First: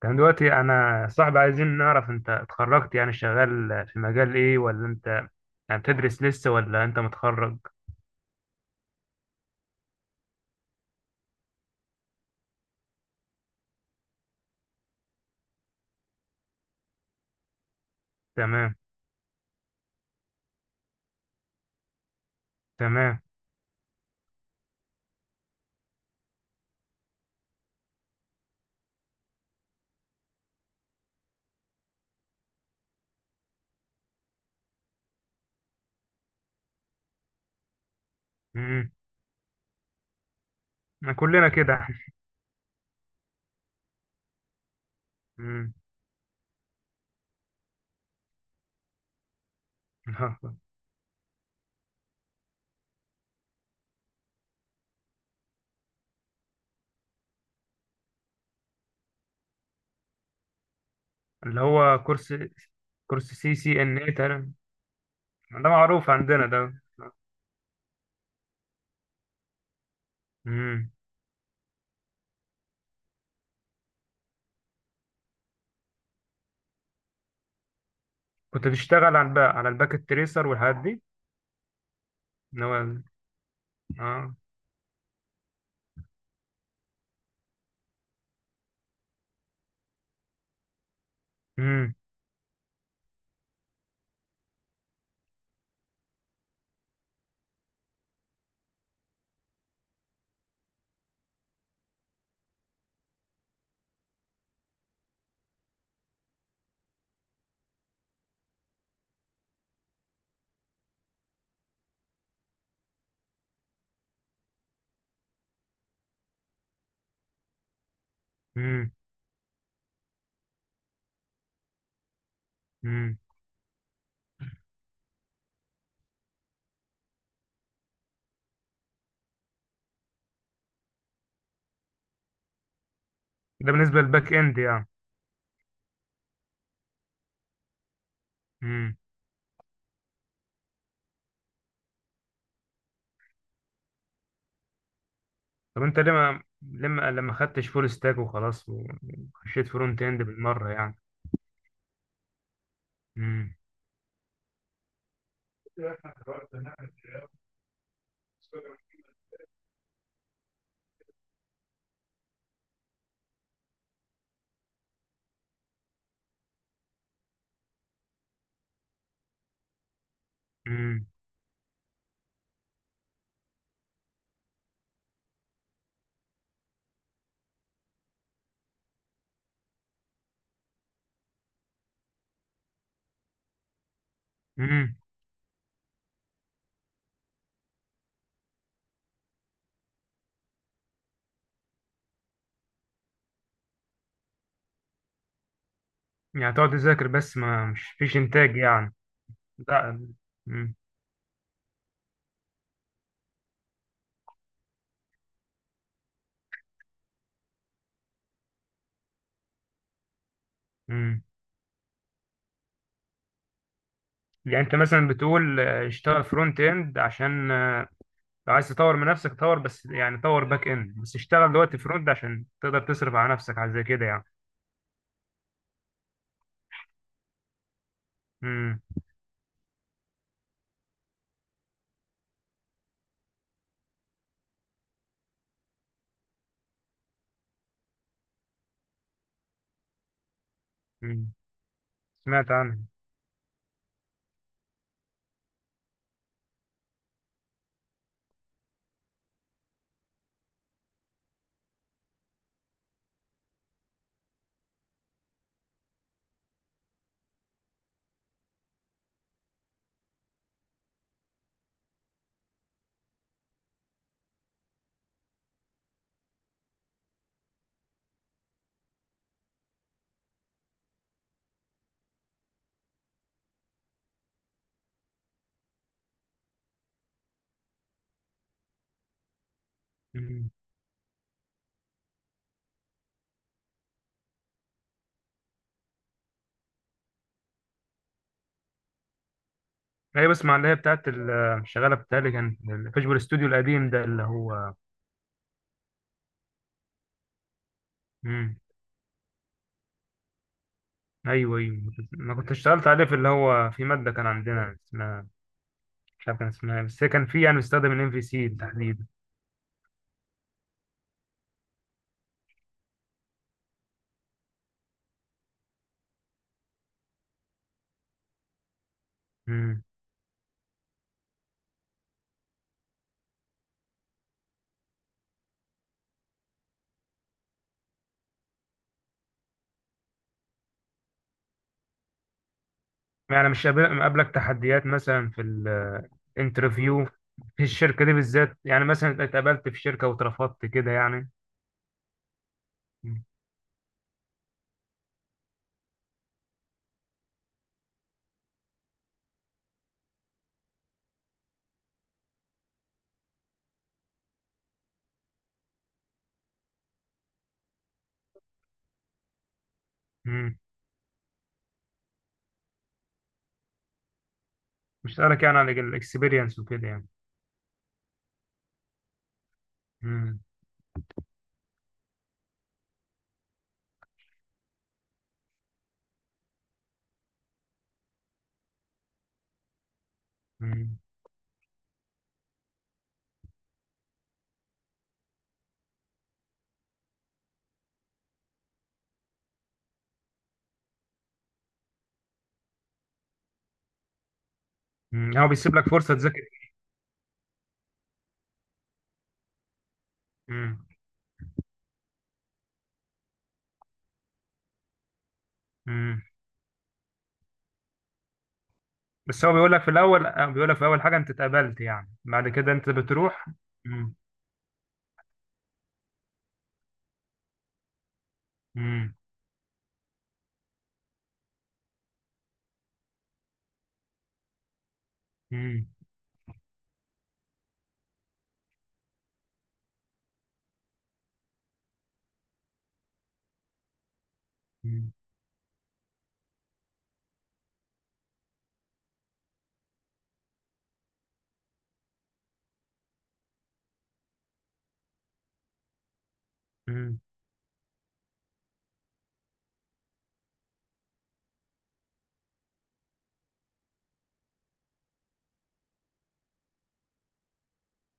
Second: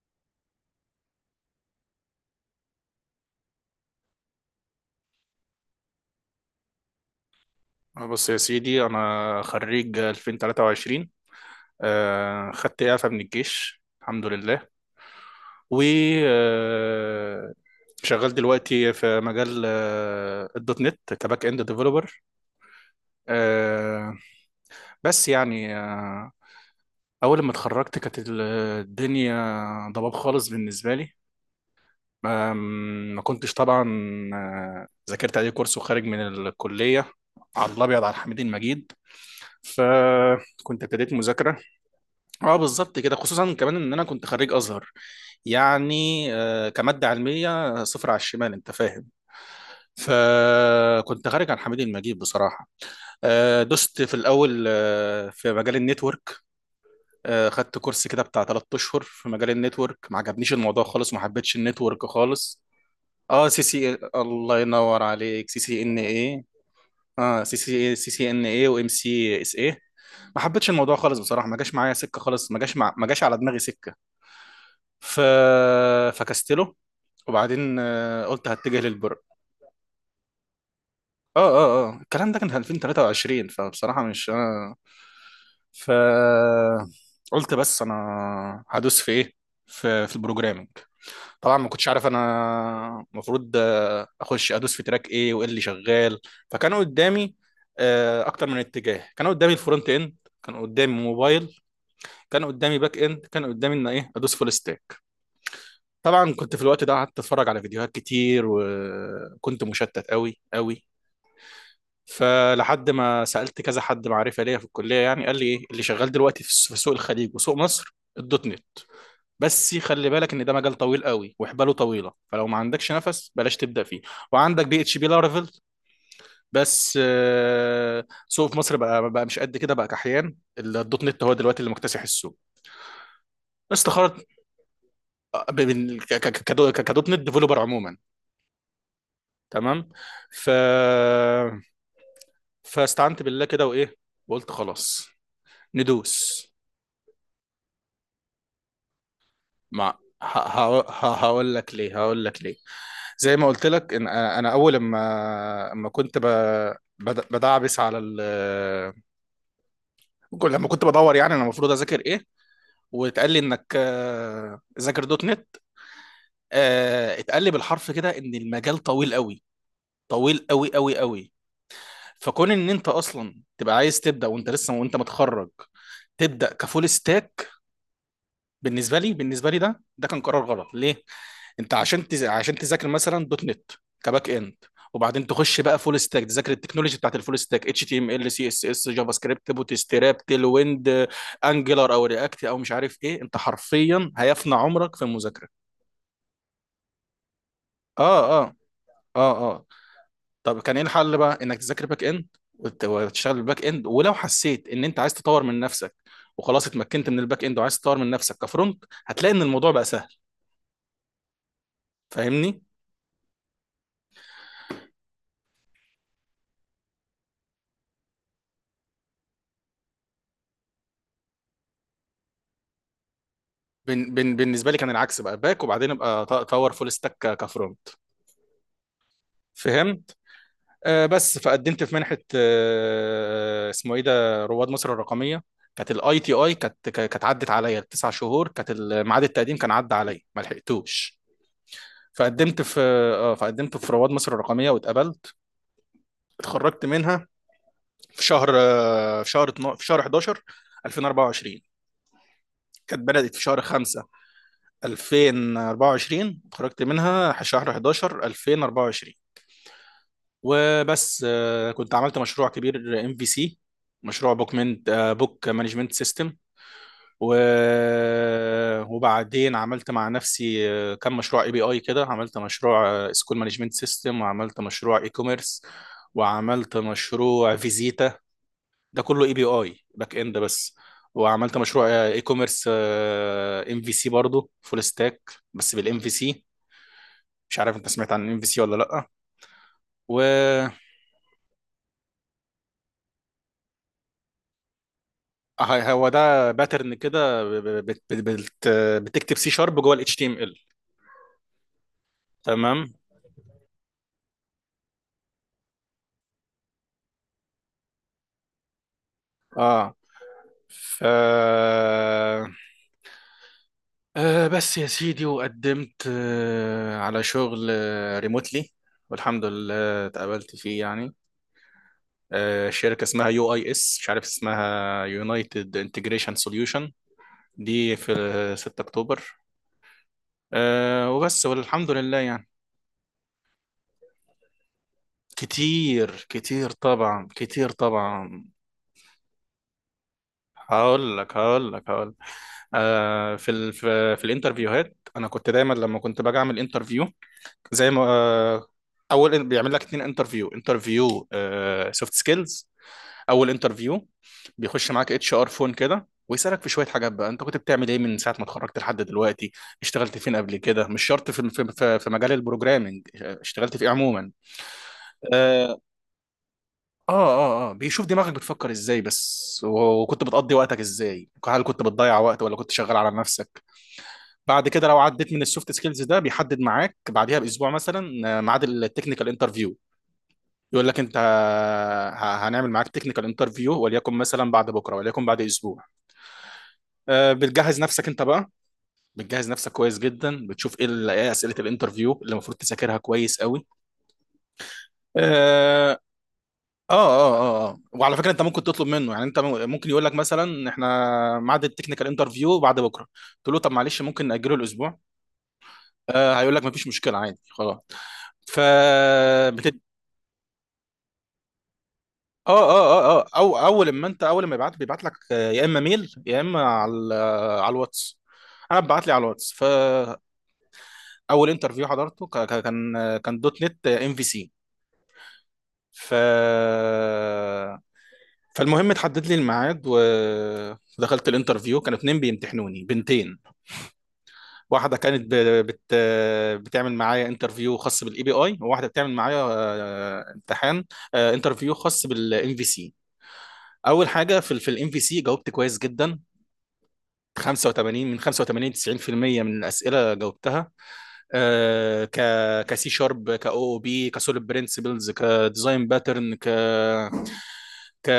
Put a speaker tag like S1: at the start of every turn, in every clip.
S1: كان دلوقتي انا صاحبي عايزين نعرف انت اتخرجت يعني شغال في مجال ايه ولا انت يعني بتدرس لسه ولا انت متخرج؟
S2: بص يا سيدي، أنا خريج 2023، خدت إعفاء من الجيش، الحمد لله. و آه، شغال
S1: تمام،
S2: دلوقتي في مجال الدوت نت كباك اند ديفلوبر.
S1: تمام.
S2: آه، بس يعني أول ما اتخرجت كانت الدنيا ضباب خالص بالنسبة لي. آم، ما كنتش طبعا ذاكرت أي كورس وخارج من الكلية على الأبيض على الحميد
S1: امم.
S2: المجيد، فكنت ابتديت
S1: كلنا
S2: مذاكرة.
S1: كده.
S2: اه، بالظبط كده. خصوصا كمان ان انا كنت خريج ازهر،
S1: امم.
S2: يعني كماده علميه صفر على الشمال، انت فاهم. فكنت خارج عن حميد المجيد بصراحه. دست في الاول في مجال النتورك. خدت كورس كده بتاع 3 اشهر في مجال النتورك، ما عجبنيش الموضوع خالص، ما حبيتش
S1: اللي هو
S2: النتورك
S1: كورس
S2: خالص.
S1: كورس
S2: اه،
S1: سي
S2: سي سي
S1: سي
S2: إيه،
S1: ان اي تقريبا.
S2: الله ينور عليك، سي
S1: ده
S2: سي ان
S1: معروف
S2: ايه.
S1: عندنا ده.
S2: اه، سي سي إيه، سي سي ان ايه، وام سي اس ايه. ما حبيتش
S1: امم.
S2: الموضوع خالص بصراحه، ما جاش معايا سكه خالص. ما جاش على دماغي سكه. ف... فكستله، وبعدين قلت
S1: كنت
S2: هتجه
S1: بتشتغل
S2: للبر.
S1: على الباكت تريسر والحاجات دي؟
S2: اه اه اه، الكلام ده كان في
S1: اللي هو ال-
S2: 2023، فبصراحة مش
S1: اه.
S2: انا. ف قلت بس انا هدوس في ايه؟ في البروجرامنج. طبعا ما كنتش
S1: امم.
S2: عارف انا المفروض اخش ادوس في تراك ايه، وايه اللي شغال. فكانوا قدامي اكتر من اتجاه. كان قدامي الفرونت اند، كان قدامي موبايل، كان قدامي باك اند، كان قدامي ان ايه ادوس فول ستاك. طبعا كنت في الوقت ده قعدت اتفرج على فيديوهات كتير، وكنت مشتت قوي قوي. فلحد ما سألت كذا حد معرفة ليا في الكلية، يعني قال لي ايه اللي شغال دلوقتي في سوق الخليج وسوق مصر: الدوت نت.
S1: امم.
S2: بس خلي بالك ان ده مجال طويل قوي وحباله طويلة، فلو ما عندكش
S1: امم.
S2: نفس بلاش تبدأ فيه. وعندك بي اتش بي لارافيل، بس سوق في مصر بقى مش قد كده بقى، كحيان الدوت نت هو دلوقتي اللي مكتسح السوق.
S1: ده بالنسبة
S2: استخرت
S1: للباك اند
S2: كدوت نت ديفلوبر عموما،
S1: يعني.
S2: تمام. ف فاستعنت بالله كده، وايه، وقلت خلاص
S1: طب انت ليه ما
S2: ندوس.
S1: لما خدتش فول ستاك وخلاص وخشيت
S2: مع
S1: فرونت اند
S2: ه-
S1: بالمره
S2: ه-
S1: يعني؟
S2: ه- هقول لك ليه، هقول لك ليه. زي ما
S1: امم.
S2: قلت لك ان انا، اول ما كنت بدعبس على لما كنت بدور يعني انا المفروض اذاكر ايه، واتقال لي انك ذاكر دوت نت. اتقال لي بالحرف كده ان المجال طويل قوي، طويل قوي قوي
S1: امم.
S2: قوي. فكون ان انت اصلا تبقى عايز تبدا وانت لسه وانت متخرج، تبدا كفول ستاك، بالنسبه لي، ده كان قرار غلط. ليه؟ انت عشان تذاكر مثلا دوت نت كباك اند،
S1: امم.
S2: وبعدين تخش بقى فول ستاك، تذاكر التكنولوجي بتاعت الفول ستاك: اتش تي ام ال، سي اس اس، جافا سكريبت، بوتستراب، تيل ويند، انجلر او رياكت او مش عارف ايه. انت حرفيا هيفنى عمرك في المذاكره.
S1: يعني تقعد تذاكر بس ما مش فيش
S2: اه اه
S1: انتاج يعني.
S2: اه اه.
S1: لا.
S2: طب كان
S1: امم.
S2: ايه الحل؟ بقى انك تذاكر باك اند، وتشتغل بالباك اند، ولو حسيت ان انت عايز تطور من نفسك، وخلاص اتمكنت من الباك اند وعايز تطور من نفسك كفرونت، هتلاقي ان الموضوع بقى سهل.
S1: امم.
S2: فاهمني؟
S1: يعني انت مثلا بتقول، اشتغل فرونت اند، عشان لو عايز تطور من نفسك، طور بس يعني، طور باك اند بس، اشتغل دلوقتي فرونت عشان تقدر تصرف على نفسك، على زي كده
S2: بن
S1: يعني.
S2: بن بالنسبه لي كان العكس، بقى باك، وبعدين ابقى اطور فول ستاك كفرونت.
S1: امم.
S2: فهمت؟ آه بس، فقدمت في منحه، آه اسمه ايه ده، رواد مصر الرقميه. كانت الاي تي اي، كانت كانت عدت عليا التسع شهور، كانت ميعاد التقديم كان عدى عليا، ما لحقتوش.
S1: امم. سمعت
S2: فقدمت
S1: عنها.
S2: في، آه، فقدمت في رواد مصر الرقميه واتقبلت. اتخرجت منها في شهر في شهر 12، في شهر 11 2024. كانت بدأت في شهر 5 2024، اتخرجت منها شهر 11 2024. وبس. كنت عملت مشروع كبير ام في سي، مشروع بوكمنت، بوك مانجمنت سيستم. و... وبعدين عملت مع نفسي كم مشروع اي بي اي كده. عملت مشروع سكول مانجمنت سيستم، وعملت مشروع اي كوميرس، وعملت مشروع فيزيتا. ده كله اي بي اي باك اند بس. وعملت مشروع اي كوميرس ام في سي برضه، فول ستاك بس بالام في سي. مش عارف انت سمعت عن الام في سي ولا لا. و
S1: ايوه، بسمع، اللي هي بتاعت ال- شغاله بتاعي كان الفيجوال استوديو القديم ده اللي هو.
S2: هو ده باترن كده.
S1: امم.
S2: بتكتب سي شارب جوه الاتش تي ام ال.
S1: ايوه، ايوه. انا كنت اشتغلت
S2: تمام،
S1: عليه في اللي هو، في ماده كان عندنا اسمها، مش عارف كان اسمها إيه، بس هي كان في، يعني بيستخدم الام في سي تحديدا.
S2: اه. ف آه بس يا سيدي، وقدمت آه على شغل ريموتلي، والحمد
S1: امم.
S2: لله اتقابلت فيه يعني. شركة اسمها يو اي اس، مش عارف اسمها، يونايتد انتجريشن سوليوشن، دي في ال 6 اكتوبر. وبس، والحمد لله يعني.
S1: يعني مش مقابلك تحديات مثلا في
S2: كتير كتير
S1: الانترفيو
S2: طبعا،
S1: في
S2: كتير
S1: الشركه دي
S2: طبعا.
S1: بالذات؟ يعني مثلا اتقابلت في شركه واترفضت كده
S2: هقول
S1: يعني؟
S2: لك، هقول لك، هقول لك. في الانترفيوهات، انا كنت دايما لما كنت باجي اعمل انترفيو، زي ما اول بيعمل لك اتنين انترفيو. انترفيو سوفت سكيلز، اول انترفيو، بيخش معاك اتش ار فون كده ويسالك في شويه حاجات، بقى انت كنت بتعمل ايه من ساعه ما اتخرجت لحد دلوقتي؟ اشتغلت فين قبل
S1: امم.
S2: كده؟ مش شرط في مجال البروجرامنج، اشتغلت في ايه عموما.
S1: مش سألك يعني عن
S2: اه
S1: الاكسبيرينس وكده يعني؟
S2: اه اه. بيشوف دماغك بتفكر ازاي بس، وكنت
S1: امم.
S2: بتقضي وقتك ازاي، هل كنت بتضيع وقت ولا كنت شغال على نفسك. بعد كده لو عديت من السوفت سكيلز ده، بيحدد معاك بعديها باسبوع مثلا ميعاد التكنيكال انترفيو. يقول لك انت، هنعمل معاك تكنيكال انترفيو، وليكن مثلا بعد بكره، وليكن بعد اسبوع. بتجهز نفسك انت بقى، بتجهز نفسك كويس جدا، بتشوف ايه إيه اسئله الانترفيو اللي المفروض تذاكرها كويس قوي.
S1: امم. هو بيسيب لك
S2: اه اه
S1: فرصه تذاكر؟
S2: اه اه. وعلى فكره، انت ممكن تطلب منه، يعني انت ممكن يقول لك مثلا احنا ميعاد التكنيكال انترفيو بعد بكره، تقول له طب معلش ممكن ناجله الاسبوع،
S1: امم.
S2: آه هيقول لك مفيش مشكله عادي خلاص. ف
S1: بس هو بيقول
S2: بتد...
S1: لك في الاول، بيقول لك في اول حاجه انت اتقبلت يعني، بعد
S2: اه
S1: كده انت
S2: اه اه اه،
S1: بتروح.
S2: او اول ما
S1: مم.
S2: انت، اول ما يبعت، بيبعت لك يا اما ميل يا اما على الواتس. انا ببعت لي
S1: مم.
S2: على الواتس. اول انترفيو حضرته، كان دوت نت ام في سي.
S1: مم.
S2: ف فالمهم اتحدد لي الميعاد، ودخلت الانترفيو. كانوا اتنين بيمتحنوني، بنتين. واحده
S1: مم.
S2: كانت بت... بتعمل معايا انترفيو خاص بالاي بي اي، وواحده بتعمل معايا امتحان، انترفيو خاص بالام في سي. اول حاجه، في الام في سي، جاوبت كويس جدا،
S1: مم.
S2: 85 من 85، 90% من الاسئله جاوبتها. آه، ك كسي شارب، كاو او بي، كسوليد برنسبلز، كديزاين باترن، ك ك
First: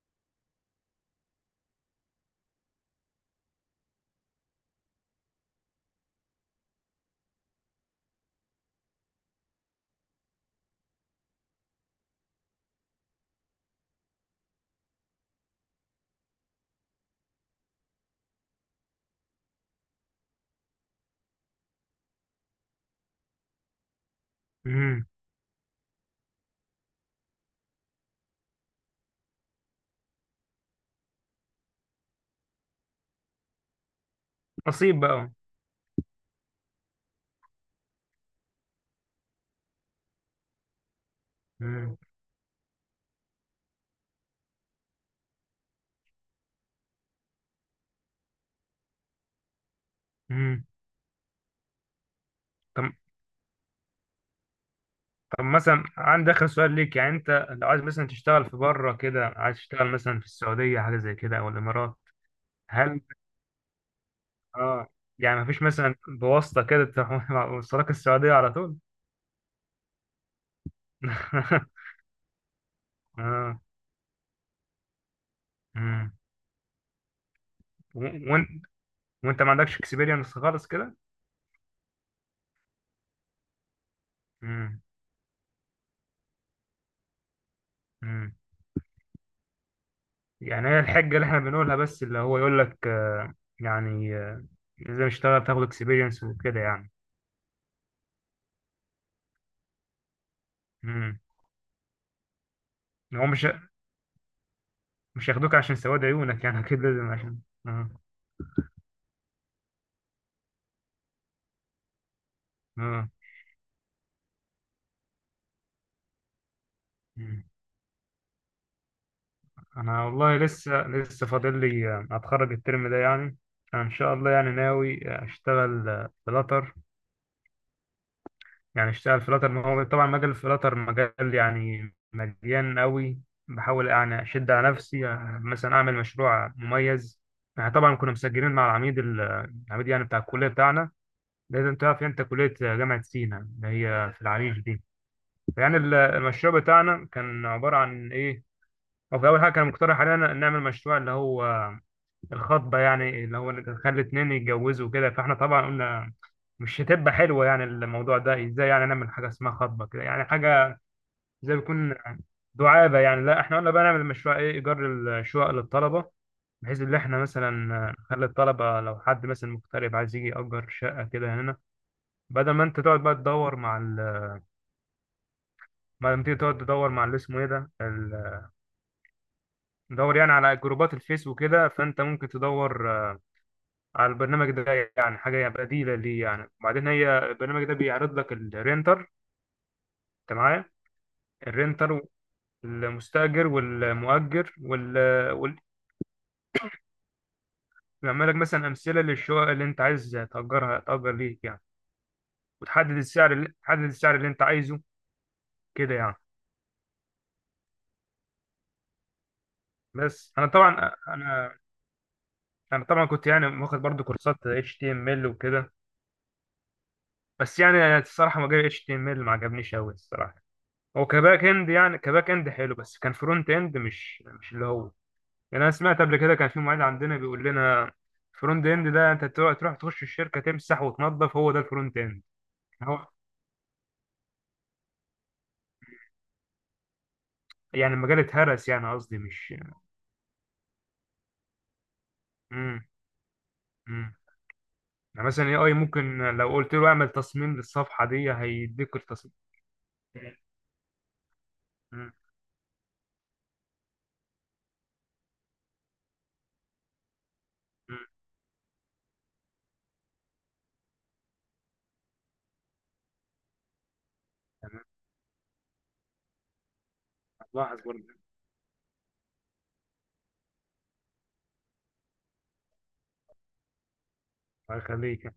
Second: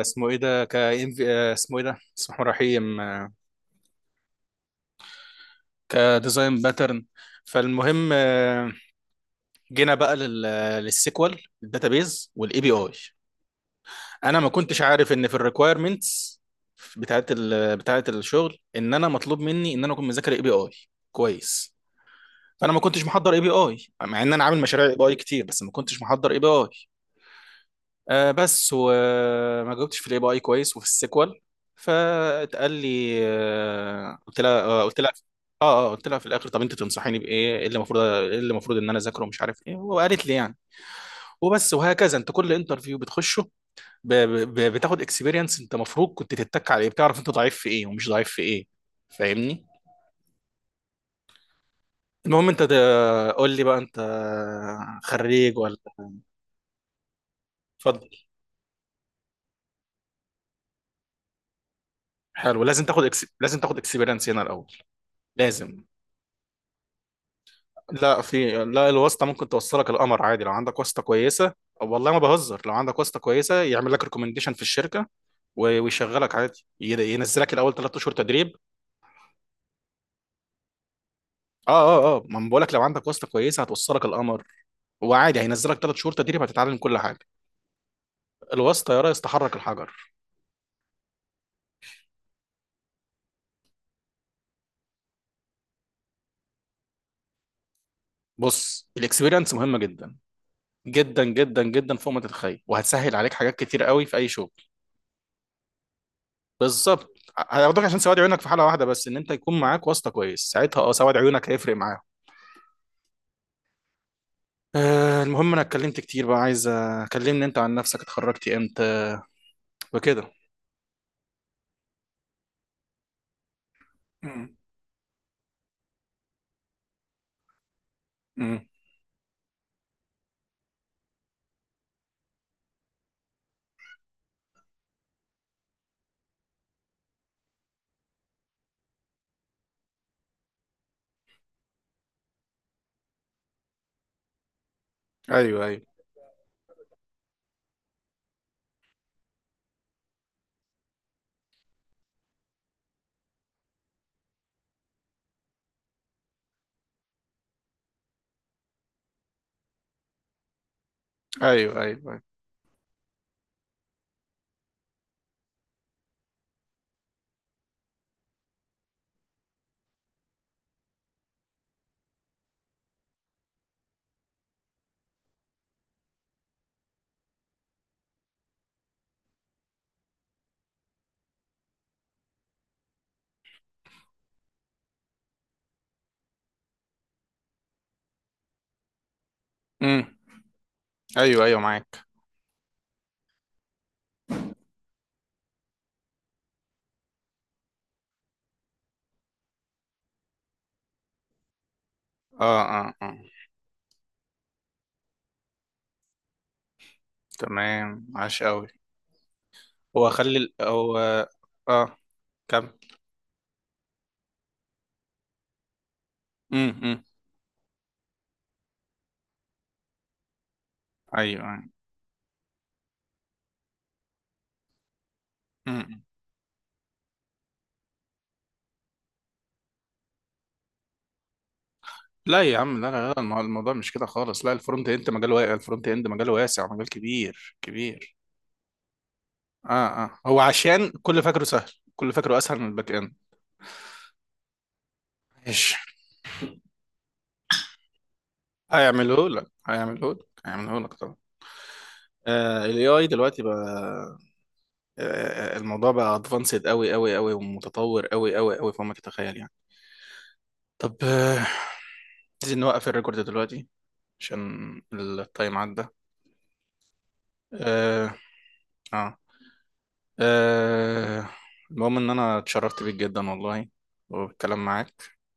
S2: اسمه ايه ده، اسمه ايه ده، بسم الله الرحمن الرحيم، كديزاين باترن. فالمهم جينا بقى للسيكوال الداتابيز والاي بي اي. انا ما كنتش عارف ان في الريكويرمنتس بتاعت الشغل ان انا مطلوب مني ان انا اكون مذاكر اي بي اي كويس. فانا ما كنتش محضر اي بي اي، مع ان انا عامل مشاريع اي
S1: مم.
S2: بي اي كتير، بس ما كنتش محضر اي بي اي. آه بس، وما جاوبتش في الاي بي اي كويس وفي السيكوال. فاتقال لي، قلت لها،
S1: نصيب بقى.
S2: قلت لها في الاخر: طب انت تنصحيني بايه؟ ايه اللي المفروض، ان انا اذاكره، ومش عارف ايه، وقالت لي يعني. وبس،
S1: مم.
S2: وهكذا انت كل انترفيو بتخشه ب... بتاخد اكسبيرينس. انت المفروض كنت تتك على ايه، بتعرف انت ضعيف في ايه ومش ضعيف في ايه. فاهمني؟
S1: مم.
S2: المهم، انت
S1: طب
S2: قول لي بقى، انت
S1: طب
S2: خريج ولا؟
S1: مثلا عندي اخر سؤال ليك، يعني انت لو عايز مثلا
S2: اتفضل.
S1: تشتغل في بره كده، عايز تشتغل مثلا في السعوديه حاجه زي كده او الامارات؟
S2: حلو. لازم
S1: هل
S2: تاخد لازم تاخد اكسبيرينس هنا الاول.
S1: اه يعني مفيش
S2: لازم.
S1: مثلا بواسطه كده تروح وصلك
S2: لا،
S1: السعوديه على
S2: في،
S1: طول؟
S2: لا، الواسطة ممكن توصلك القمر عادي لو عندك واسطة كويسة. والله ما بهزر، لو عندك واسطة
S1: اه.
S2: كويسة يعمل لك ريكومنديشن في الشركة،
S1: مم.
S2: ويشغلك عادي. ينزلك الأول ثلاث أشهر
S1: و- وانت
S2: تدريب.
S1: وانت ما عندكش اكسبيرينس خالص كده؟
S2: اه اه اه، ما أنا بقولك، لو عندك واسطة كويسة هتوصلك القمر،
S1: مم.
S2: وعادي هينزلك ثلاث شهور تدريب، هتتعلم كل حاجة.
S1: مم.
S2: الواسطة يا ريس تحرك الحجر.
S1: يعني هي الحجة اللي احنا بنقولها، بس اللي هو يقول لك يعني، لازم اشتغل تاخد اكسبيرينس وكده يعني.
S2: بص، الاكسبيرينس مهمة جدا
S1: امم.
S2: جدا جدا جدا فوق ما تتخيل، وهتسهل
S1: هو
S2: عليك
S1: مش
S2: حاجات كتير قوي في أي شغل.
S1: مش هياخدوك عشان سواد عيونك، يعني اكيد لازم
S2: بالظبط.
S1: عشان
S2: هياخدوك
S1: اه
S2: عشان سواد عيونك في حالة واحدة بس، إن أنت يكون معاك واسطة كويس، ساعتها اه، سواد عيونك هيفرق معاك.
S1: اه.
S2: أه، المهم، انا اتكلمت كتير، بقى عايز اكلمني
S1: مم.
S2: انت عن نفسك. اتخرجت امتى
S1: انا
S2: وكده؟
S1: والله لسه لسه فاضل لي اتخرج الترم ده يعني. انا ان شاء الله يعني
S2: امم،
S1: ناوي اشتغل بلاتر.
S2: امم.
S1: يعني اشتغل فلاتر، ما هو طبعا مجال الفلاتر مجال يعني مليان قوي. بحاول يعني اشد على نفسي، مثلا اعمل مشروع مميز. يعني طبعا كنا مسجلين مع العميد ال- العميد يعني بتاع الكليه بتاعنا. لازم تعرف انت كليه جامعه سينا، اللي هي في العريش دي.
S2: ايوه
S1: فيعني
S2: ايوه
S1: ال- المشروع بتاعنا كان عباره عن ايه؟ هو في اول حاجه كان مقترح علينا نعمل مشروع اللي هو الخطبة، يعني اللي هو نخلي اتنين يتجوزوا كده. فاحنا طبعا قلنا مش هتبقى حلوة يعني الموضوع ده، ازاي يعني نعمل حاجة اسمها خطبة كده، يعني حاجة زي
S2: ايوه ايوه
S1: بيكون
S2: ايوه.
S1: دعابة يعني. لا احنا قلنا بقى نعمل مشروع، ايه، ايجار الشقق للطلبة. بحيث ان احنا مثلا نخلي الطلبة، لو حد مثلا مغترب عايز يجي يأجر شقة كده هنا، بدل ما انت تقعد بقى تدور مع ال... بدل ما تيجي تقعد تدور مع اللي اسمه ايه ده، ال... تدور يعني على جروبات الفيس وكده، فانت ممكن تدور على البرنامج ده، يعني حاجة بديلة ليه يعني. وبعدين هي البرنامج ده بيعرض لك الرينتر،
S2: امم.
S1: انت معايا؟
S2: ايوه ايوه،
S1: الرينتر
S2: معاك.
S1: والمستأجر والمؤجر وال بيعمل لك مثلا أمثلة للشقق اللي انت عايز تأجرها، تأجر ليك يعني.
S2: اه
S1: وتحدد
S2: اه اه.
S1: السعر اللي، انت عايزه، كده يعني.
S2: تمام، عاش قوي. هو
S1: بس
S2: خلي هو، اه، كمل.
S1: انا طبعا كنت يعني واخد برضو كورسات HTML وكده.
S2: امم، امم.
S1: بس يعني الصراحة، مجال HTML ما عجبنيش أوي الصراحة. هو
S2: ايوه
S1: كباك
S2: ايوه.
S1: اند يعني، كباك اند حلو، بس كان فرونت اند مش اللي هو. يعني انا سمعت
S2: امم.
S1: قبل كده كان في معيد عندنا بيقول لنا: فرونت اند ده انت تروح تخش الشركه تمسح وتنظف، هو ده الفرونت اند.
S2: لا يا عم، لا
S1: هو
S2: لا لا، الموضوع مش كده خالص. لا، الفرونت اند مجال واسع، الفرونت اند مجال واسع، مجال كبير
S1: يعني
S2: كبير.
S1: المجال اتهرس، يعني قصدي مش.
S2: اه اه، هو عشان كل فاكره سهل، كل فاكره اسهل من
S1: امم.
S2: الباك اند.
S1: امم. يعني مثلا اي
S2: ماشي،
S1: ممكن لو قلت له اعمل تصميم للصفحه دي، هيديك
S2: هيعمله
S1: التصميم.
S2: لك، هيعمله لك، هيعمله لك طبعا.
S1: امم.
S2: آه ال AI دلوقتي بقى، آه الموضوع بقى ادفانسد قوي قوي قوي، ومتطور
S1: امم.
S2: قوي قوي قوي فوق ما تتخيل يعني. طب عايزين نوقف الريكورد دلوقتي عشان
S1: تمام.
S2: التايم عدى.
S1: هتلاحظ
S2: آه
S1: برضه.
S2: اه, آه المهم ان انا اتشرفت بيك جدا والله، وبالكلام
S1: الله
S2: معاك.
S1: يخليك.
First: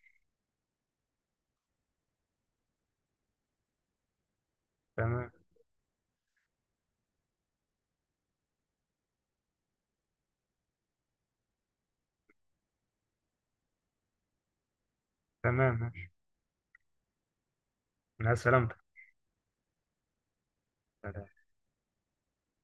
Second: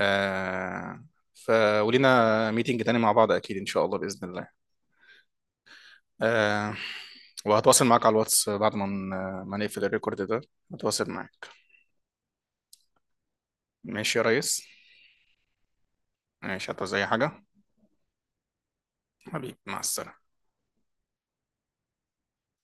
S2: آه ف ولينا ميتنج تاني مع بعض، اكيد ان شاء الله باذن الله.
S1: تمام.
S2: آه وهتواصل معاك على الواتس بعد ما ما نقفل الريكورد ده، هتواصل معاك. ماشي يا ريس.
S1: تمام ماشي.
S2: ماشي، هتعوز اي حاجة.
S1: مع السلامتك.
S2: حبيبي مع السلامة.